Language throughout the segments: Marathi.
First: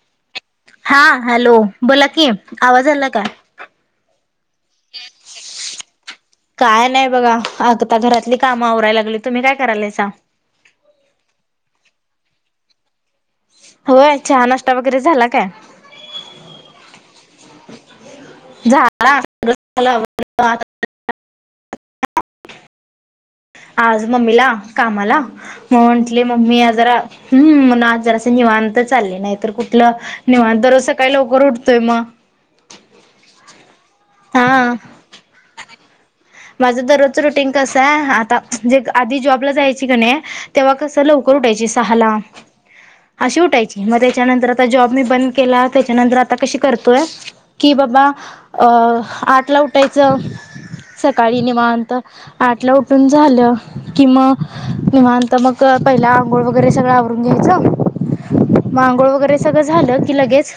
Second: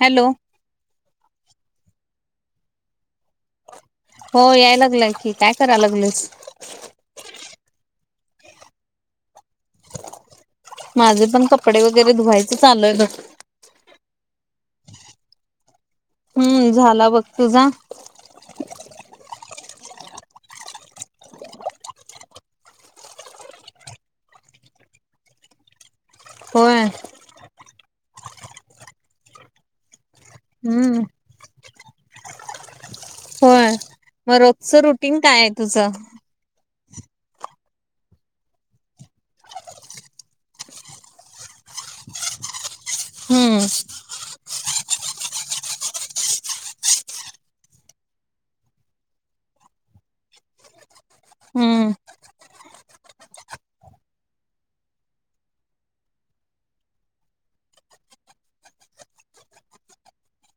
हॅलो हा हॅलो बोला की आवाज आला काय हो याय लागलं की काय करा लागलस काय नाही बघा आगता घरातली कामं आवरायला लागली तुम्ही काय करालायचा माझे पण कपडे वगैरे धुवायचे चालय होय चहा नाष्ट्ता वगैरे झाला काय ला बघ तुझा [unintelligible] आज मम्मीला कामाला मग म्हटले मम्मी होय जरा् हम्म आज जरा निवांत चालले नाही तर कुठलं निवांत दररोज हम्म सकाळी लवकर उठतोय म होय मग हा रोजचं रुटीन काय आहे तुझं? माझं दररोजचं रुटीन कसंय आता जे आधी जॉबला जायची कनी तेव्हा कस लवकर उठायची सहाला अशी हम्म उठायची म त्याच्यानंतर आता जॉब मी बंद केला त्याच्यानंतर आता कशी करतोय कि बाबा अ आटला उठायचं सकाळी हम्म निवात आटला उठ झालं कि म निवांत मग पहिला आंघोळ वगैरे सगळं आवरून घ्यायचं म अंघोळ वगैरे सगळं झालं की लगेच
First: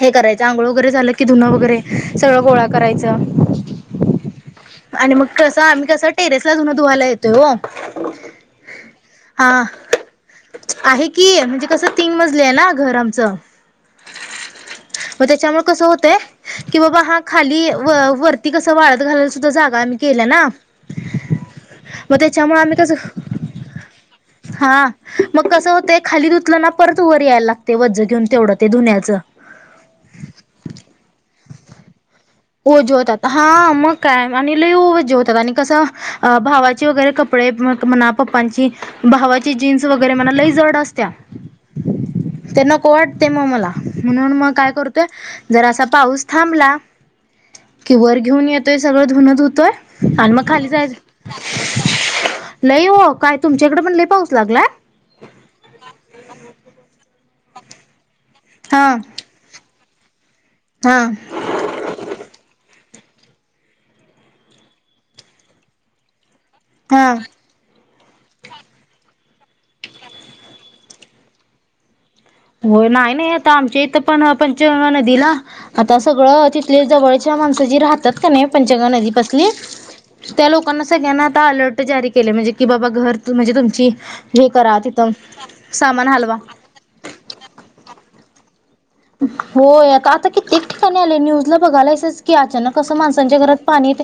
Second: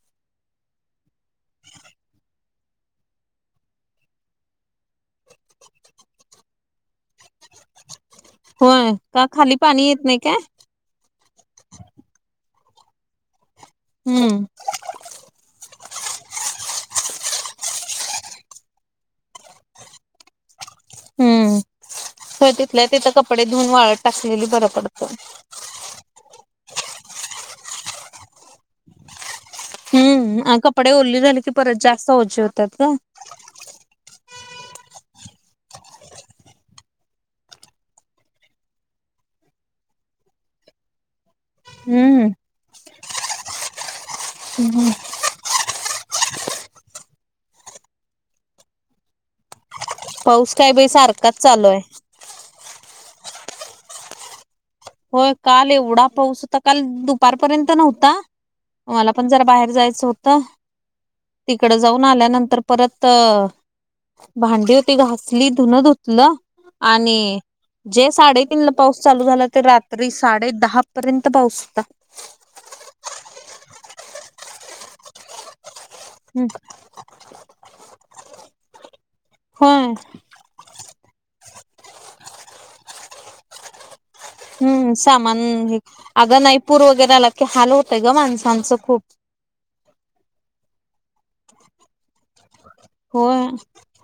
हे करायचं आंघोळ वगैरे झालं की धुनं वगैरे सगळं गोळा करायचं आणि मग कसं आम्ही कसं टेरेसला धून धुवायला येत ओ होय का खाली पाणी येत नाई काय. आहे की म्हणजे कसं तीन मजली आहे ना घर आमचं. हम्म म त्याच्यामुळे कस होतय की बाबा हा खाली व वरती कस वाळत घाल सुद्धा जागा आम्ही केल्या ना हम्म मग होय त्याच्यामुळे आम्ही तिथल्या कसं तिथं कपडे धुऊन वाळत टाकलेली बर हा पडतंय. मग कसं होतंय खाली धुतलं ना परत वर याय लागतय वज घेऊन तेवढं ते धुण्याचं. हम्म अ कपडे ओल्ली झाली की परत जास्त ओझी हो ओझी होत्यात हा मग काय आणि लई ओझी होत्यात आणि कसं भावाची वगैरे, कपडे मोत मनाप [unintelligible] पप्पांची, भावाची जीन्स वगैरे म्हणा लई जड असत्या. हम्म. ते नको हेत ते म मला वाटतय म मला म्हणून, म काय करतोय जर असा पाऊस थांबला कि वर घेऊन येतोय सगळं धुन धुतोय आणि मग पाऊस खाली काय बाई जायच सारखाच चालू आहे [unintelligible] लई ओ काय तुमच्याइकड पण लई पाऊस लागलाय? होय काल एवढा पाऊस, होता काल दुपारपर्यंत नव्हता हा मला आपण जरा बाहेर जायचं होत. हा. तिकड जाऊन आल्यानंतर परत अ भांडी होती घासली धुनं धुतलं. हा. आणि जे साडेतीन ला पाऊस चालू झाला. तर रात्री साडे दहा पर्यंत पाऊस होता. होय नाही नाही आता आमच्या, इथं पण पंचगंगा नदीला आता सगळं तिथले जवळचे त्या माणसं जी राहत्यात कनी पंचगंगा नदी पसली होय. त्या लोकांना सगळ्यांना, आता अलर्ट जारी केलय म्हणजे कि बाबा घर त म्हणजे तुमची हे करा हम्म तिथं सामान सामान हलवा. अगं नाही पूर वगैरे, आला की हाल होतय ग माणसांचं खूप. होय आता आता कित्येक ठिकाणी. आलय न्यूजला बघायलायस की अचानक कस माणसांच्या होय घरात पाणी त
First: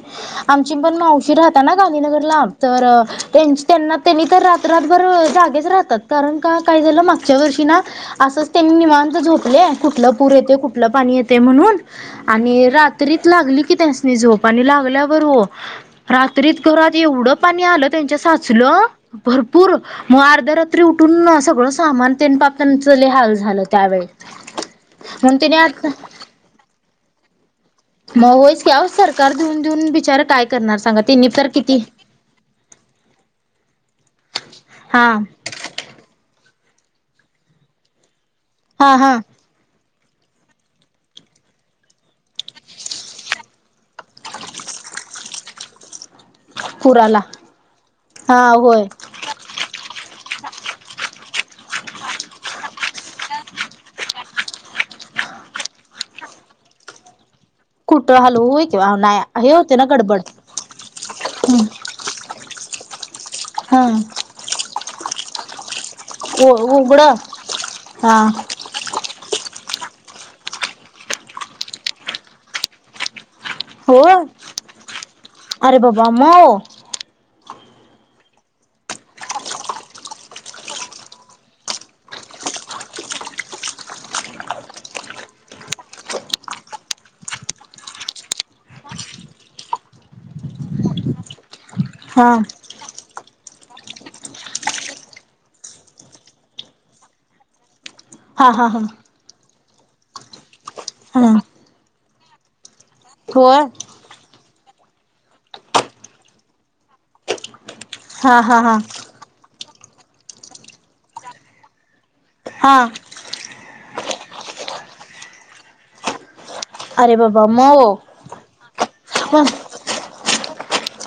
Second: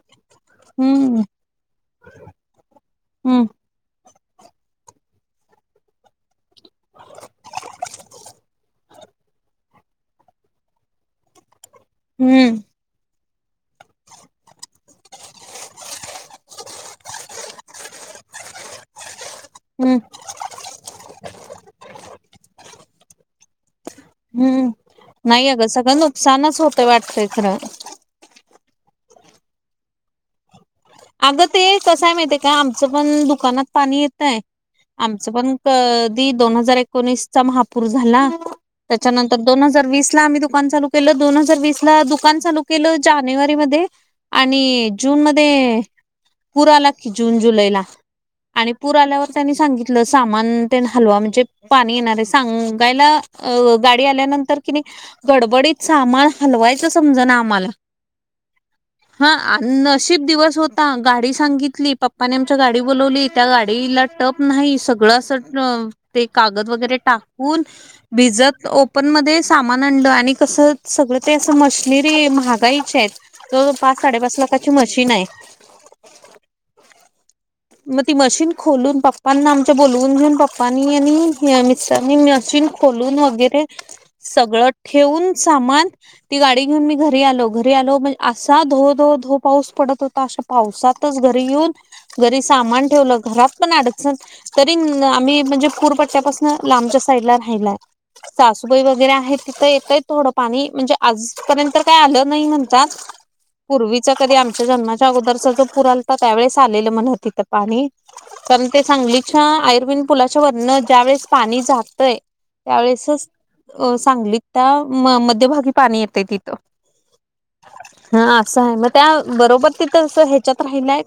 आमची पण हम्म मावशी राहता ना, गांधीनगरला तर हम्म त्यांच त्यांना त्यांनी तर रात्र रात्रभर जागेच राहतात. कारण का काय झालं मागच्या वर्षी ना, असंच त्यांनी निवांत झोपले कुठला पूर येतय कुठलं पाणी येते म्हणून हम्म आणि रात तरी त लागली की त्यांसनी झोप आणि लागल्यावर ओ रात्रीत घरात एवढं पाणी आलं त्यांच्या साचलं भर पुूर हम्म म अर्ध्या रात्री उठून सगळं, सामान तेन पाप त्यांच लय हाल झालं त्यावेळी. हम्म म्हणून नाही त्याने अगं आता सगळं नुकसानच होतंय वाटतंय खरं. म होय की आवो सरकार देऊन, देऊन बचार काय करणार सांगा? त्यांनी अगं तर ते किती कसंय माहिते का आमचं, पण दुकानात पाणी येतय हा आमचं पण. त दी दोन हजार एकोणीसचा, महापूर झाला हा हा त्याच्यानंत तर दोन हजार वीस ला आम्ही दुकान चालू, केलं दोन हजार वीस ला दुकान चालू केलं जानेवारी मध्ये. आणि जून मध्ये पुरा आला की पुराला जून, जुलैला हा आणि होय पुर आल्यावर त्यांनी सांगितलं सामान त्यांन हलवा म्हणजे, पाणी येणार आहे सांगायला, अ गाडी आल्यानंतर कि नाही गडबडीत सामान हलवायच समज ना, आम्हाला. कुठं हलवूय किंवा नाया हे होते ना, गडबड आण गाडी सांगितली पप्पाने, आमच्या गाडी बोलावली त्या हा गाडीला [unintelligible] टप नाही सगळ अस ते कागद वगैरे, उघड टाकून हा भिजत ओप आपण मध्ये सामान आणल आणि कसं सगळं ते असं मशनेरी हे. महागाईच्या आहेत. तो पाच हो साडेपाच लाखाची मशीन आहे. अरे बाबा म वो म ती मशीन खोलून पप्पांना आमच्या बोलवून घेऊन पप्पानी यांनी आणि ह्या [unintelligible] मीस्टानी मशीन खोलून वगैरे सगळं ठेवून सामान ती गाडी घेऊन मी घरी आलो, घरी आलो म्हणजे, असा धो धो धो पाऊस पडत होता आश पावसातच घरी येऊन हा घरी सामान ठेवल. घरात पण अडकण तरी आम्ही म्हणजे पूरपट्ट्या पासून लांबच्या साईडला राहिलाय. हा हा सासूबाई हा वगैरे, आहे तिथं येतय थोडं पाणी म्हणजे आज हा पर्यंत काय आलं नाही म्हणतात. होय. पूर्वीच कधी आमच्या जन्माच्या अगदरचा जो पुर अल्ता त्यावेळेस आलेलं म्हण तिथ. पाणी हा हा कारण हा ते सांगलीच्या आयर्वीन पुलाच्या वरनं ज्या वेळेस पाणी जातय हा त्यावेळेसच सांगली त्या म मध्यभागी पाणी येतय ति अरे बाबा मऊ हा असं आहे मग त्या मग बरोबर तिथ ह्याच्यात राहिलय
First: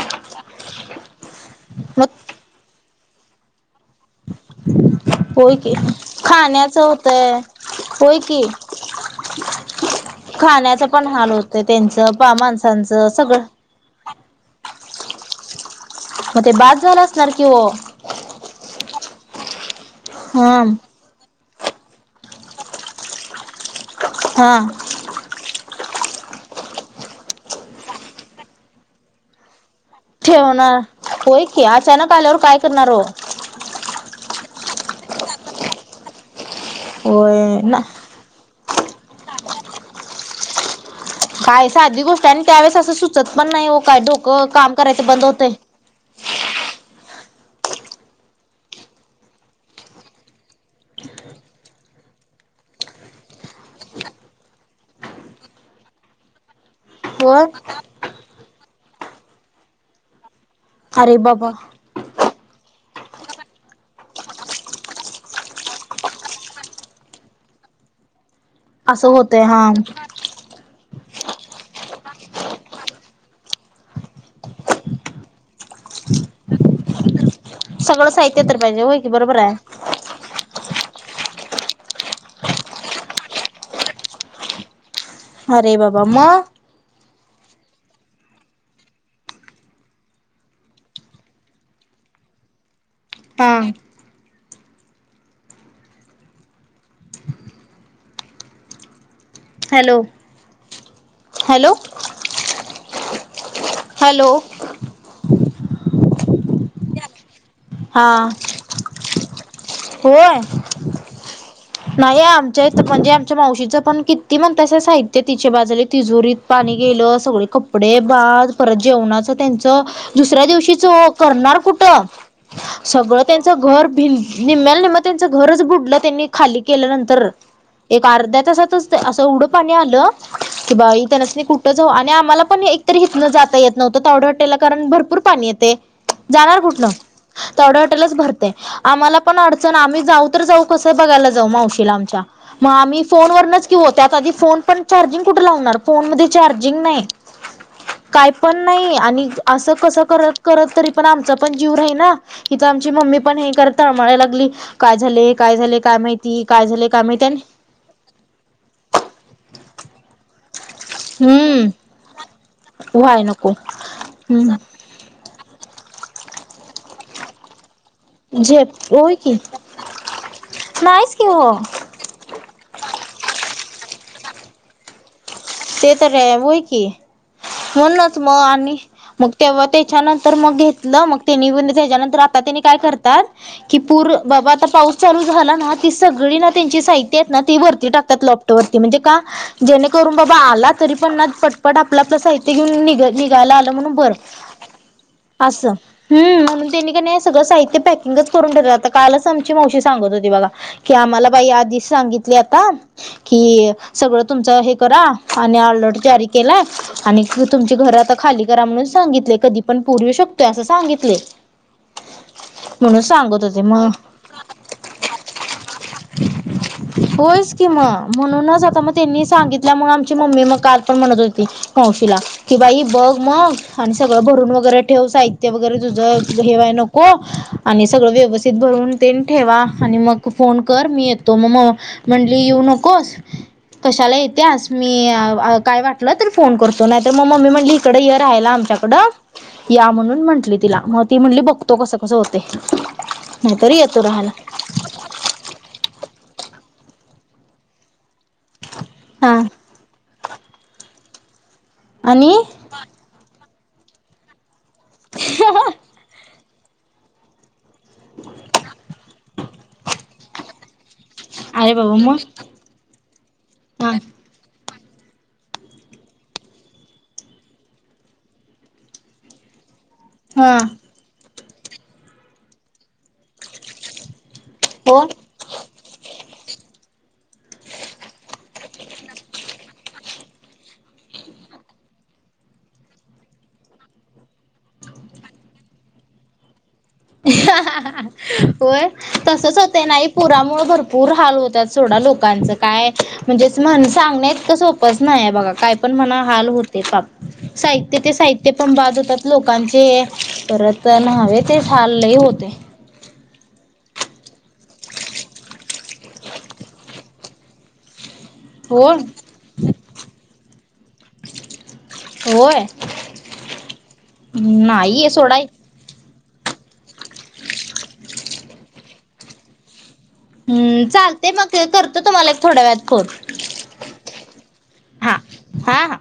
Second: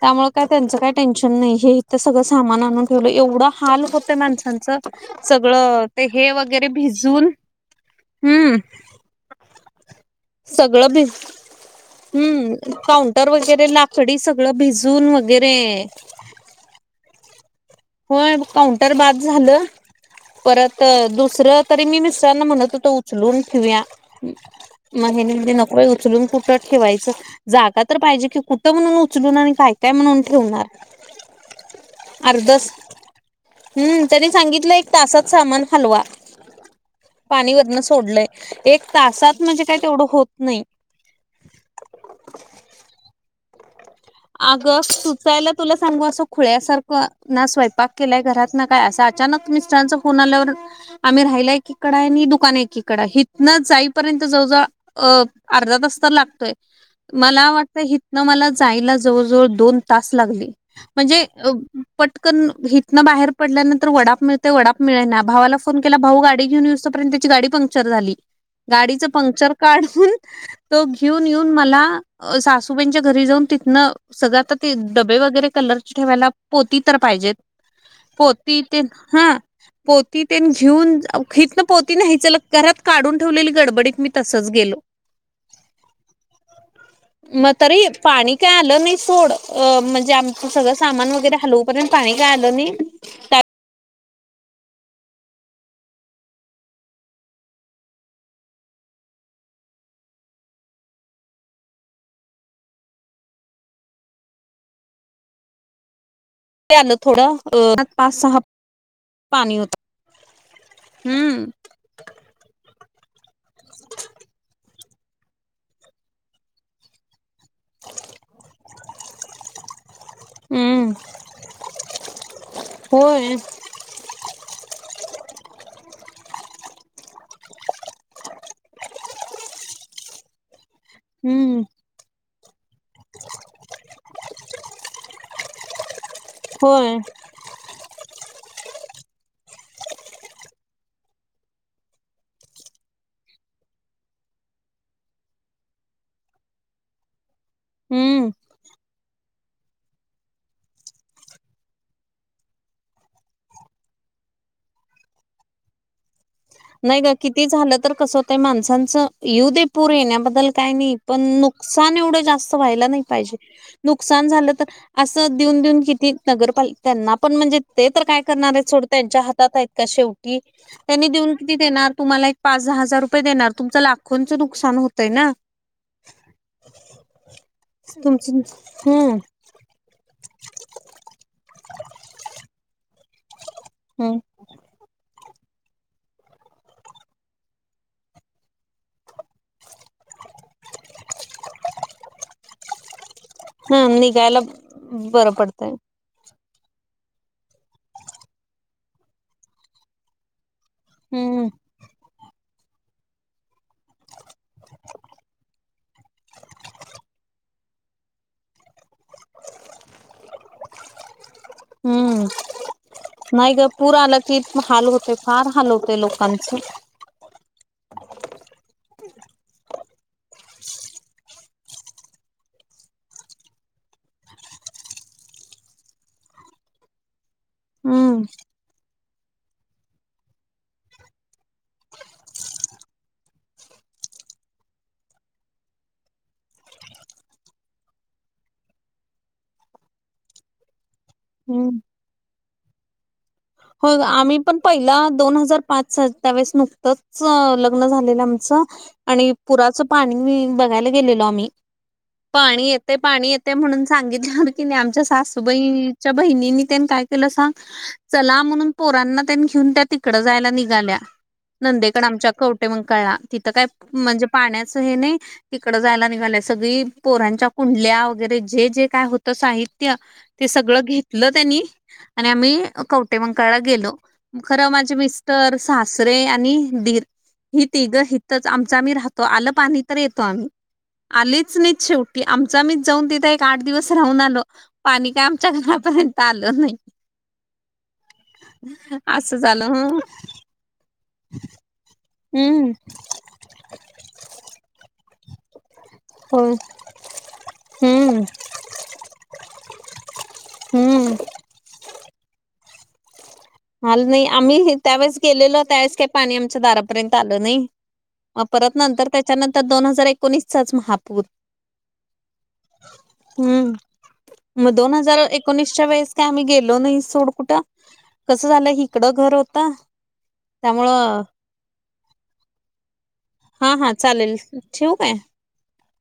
त्यामुळे काय त्यांचं काही टेन्शन नाही हे इथं सगळं सामान आणून ठेवलं एवढं हाल होतं माणसांचं. होय की सगळं ते हे वगैरे खाण्याचं भिजून होतय होय की हम्म सगळ खाण्याचं भी पण हाल होतय त्यांचं हम्म माणसांचं काउंटर सगळं वगैरे ला सडी सगळं भिजून वगैरे मग ते बाद झालं असणार की ओ? होय काउंटर बाद झालं हा परत दुसरं तरी मी मिस्टरांना म्हणत होत उचलून ठेवया हा म हेनी म्हणले नको बाई उचलून कुठं ठेवायचं जागा तर पाहिजे की कुठं म्हणून उचलून आणि काय काय म्हणून ठेवणार होय की अचानक आल्यावर काय अर्धच करणार ओ? हम्म त्यांनी सांगितलं एक तासात सामान हलवा. होय ना पाणीवरन सोडलंय एक तासात म्हणजे काही तेवढं होत नाही. काय साधी गोष्ट आहे आणि त्यावेेळेस असं सुचत पण नाही हो काय डोकं काम अगं करायचं बंद होतय. सुचायला तुला सांगू असं खुळ्यासारखं ना स्वयंपाक केलाय घरात ना काय असं अचानक मिस्टरांचा फोन आल्यावर आम्ही राहिला एकीकड आहे आणि दुकान एकीकड हिथनं जाईपर्यंत जवळजवळ अ अर्धा तास तर लागतोय. होय मला वाटतं हथनं मला जायला जवळ जवळ दोन तास लागले. अरे म्हणजे अ बाबा पटकन हथनं बाहेर पडल्यानंतर वडाप मिळते वडाप मिळेना भावाला फोन केला भाऊ गाडी घेऊन येऊस र्यंत त्याची गाडी पंक्चर झाली असं गाडीचं होतंय पंक्चर हा काढून तो घेऊन येऊन मला सासूबाईच्या घरी जाऊन तिथनं सगळं आता ते डबे वगैरे कलरची ठेवायला पोती तर पाहिजेत. सगळं साहित्य तर पोती पाहिजे तेन होय की हा. बरोबर आहे पोती ते घेऊन हितन पोती नाही चला घरात काढून ठेवलेली गडबडीत मी तसच गेलो. अरे बाबा म? मग तरी पाणी काय आलं नाही. सोड म्हणजे आमच सगळ सामान वगैरे हलवू पर्यंत पाणी काय आलं नाही टा हा. हॅलो हॅलो हॅलो आलं थोडं हा पाच सहा पाणी होत होय हम्म नाही आमच्या इथ म्हणजे आमच्या मावशीचं पण किती म्हणतास साहित्य तिच्या बाजूले तिजोरीत पाणी गेलं सगळे कप् कपडे बाद परत जेवणाच त्यांच दुसऱ्या दिवशीच हम्म करणार कुठं? सगळं होय त्यांच घर भ निमल नि्म त्यांचं घरच बुडलं त्यांनी खाली केल्यानंतर. एक अर्ध्या तासातच असं एवढं पाणी आलं की बाई त्यानाच हम्म कुठ आणि आम्हाला पण एकतरी हितन जाता येत नव्हतं तवडे हॉटेलला कारण भरपूर पाणी येते. जाणार कुठन होय तावडे हॉटेलच भरतय. आम्हाला पण अडचण आम्ही जाऊ तर जाऊ कसं बघायला जाऊ मावशीला आमच्या? मग आम्ही फोनवरच की ओ त्यात आधी फोन पण चार्जिंग कुठे लावणार फोन मध्ये चार्जिंग नाही. [inaudible] हम्म काय पण नाही आणि असं कस करत करत तरी पण आमचा पण जीव राही ना. हित आमची मम्मी पण हे करत तळमळाला लागली काय झाले काय झाले काय माहि ती काय झा नाही ग किती झालं तर कसं होतय माणसांचं येऊ देे पूर येण्याबद्दल काय नाही. पण हम्म नुकसान एवढं जास्त व्हायला नाही व्हाय पाहिजे नको नुकसान झालं हम्म तर असं देऊन देऊन किती नगरपाल त्यांना पण म्हणजे ते तर काय करणार आहेत झेप थोड होय त्यांच्या की हातात आहेत का शेवटी त्यांनी नाहीच की देऊन हो किती तुम्हाला एक पाच दहा हजार रुपये देणार तुमचं लाखोंचं नुकसान होतंय ना ते तर होय की म्हणूनच तुमच मग आणि हम्म मग तेव्हा त्याच्यानंतर मग घेतलं मग तेनी त्याच्यानंतर आता त्यांनी काय करतात की पूर हम् बाबा आता पाऊस चालू झाला ना ती सगळी ना त्यांची साहित्य आहेत ना ती वरती टाकतात लॉपटॉ वरती म्हणजे का जेणेकरून बाबा आला तरी पण ना पटपट आपलं आपलं साहित्य घेऊन निघ घायला आलं हा म्हणून बर निघायला बरं अस पडतंय हम् म्हणून त्यांनी का नाही सगळं साहित्य पॅकिंगच करून ठेवलं आता कालच आमची मावशी सांगत होती बघा कि आम्हाला हम्म बाई आधीच सांगितले आता कि सगळं तुमचं हे करा डर ज केला तुम घ खाली करा म्हणून सांगितले कधी पण पुर येू शकतोय असं सांगितले हम्म म्हणून सांगत नाही होते ग मग पूर आला की हाल होते फार हाल होते लोकांच होयच कि म म्हणूनच आता मग त्यांनी सांगितल्या मग आम ची मम्मी मग काल पण म्हणत होती मावशीला कि बाई बघ मग आणि सगळं भरून वगैरे ठेव साहित्य वगैरे तुझं हेवाय नको आणि सगळं हम्म व्यवस्थित भरून ते ठेवा आणि मग फोन कर मी येतो मग म म्हंणली येऊ नकोस कशाला येतेस मी काय वाटलं तर फोन करतो नाही तर मग मम्मी म्हणली इकडे हे राहाला आमच्याकडं या म्हणून म्हंटली तिला मग ती म्हंली हम्म बघतो कसं कसं होते नाहीतरी हो येतो राहायला आम्ही पण पहिला दोन हजार पाच सवेळेस नुकतंच लग्न झालेलं आमचं आणि हा पुराचं पाणी बघायला गेलेलो आम्ही आणि पाणी येत ते पाणी येते म्हणून सांगितले हो की नाही आमच्या सासूबाई च्या बहिणीनी त्यानी काय केलं सांग चला म्हणून पोरांना त्यांनी घेऊन त्या तिकडं जायला निघाल्या अरे बाबा नंदेकड मग आमच्या कवटे मग कळला तिथं काय हा म्हणजे पाण्याचं हे नाही तिकडं जायला निघालंय सगळी पोरांच्या कुंडल्या वगैरे जे जे काय होत साहित्य त्या ते हा सगळं घेतलं त्यांनी आणि आम्ही कवटे मंकाळला गेलो खरं माझे हो मिस्टर सासरे आणि दीर ही तिघं हथच आमच आम्ही राहतो आलं पाणी तर येतो आम्ही आलीच नाही शेवटी आमचा मीच जाऊन तिथे एक आठ दिवस राहून आल पाणी काय आमच्या घरापर्यंत आलं नाही होय असं तसच झालं होत ना ह पुरामुळ भरपूर भरपूर हाल होतात सोडा लोकांचं हम्म काय म्हणजेच म्हण सांगण्या इतकं सोपंच नाही बघा काय पण म हो हाल होते साहित्य ते हम्म साहित्य ते पण बाजवतात लोकांचे परत हम्म हवे ते ले होते हल नाही आम्ही त्यावेळेस गेलेलो त्यावेळेस काही पाणी आमच्या दारापर्यंत आलो नाही म परत हो नंतर त्याच्यानंतर दोन हजार एकोणीसचाच महापूर होय हम्म मग दोन नाहीये हजार सोडा एकोणीस च्या वेळेस का आ्हीेलो नाही सोड कुठं कसं झालं इकडं घर होत हम् चालते मग करत तुम्हाला एक थोड्या वेळत खोल हा हा चालेल ठेव काय हा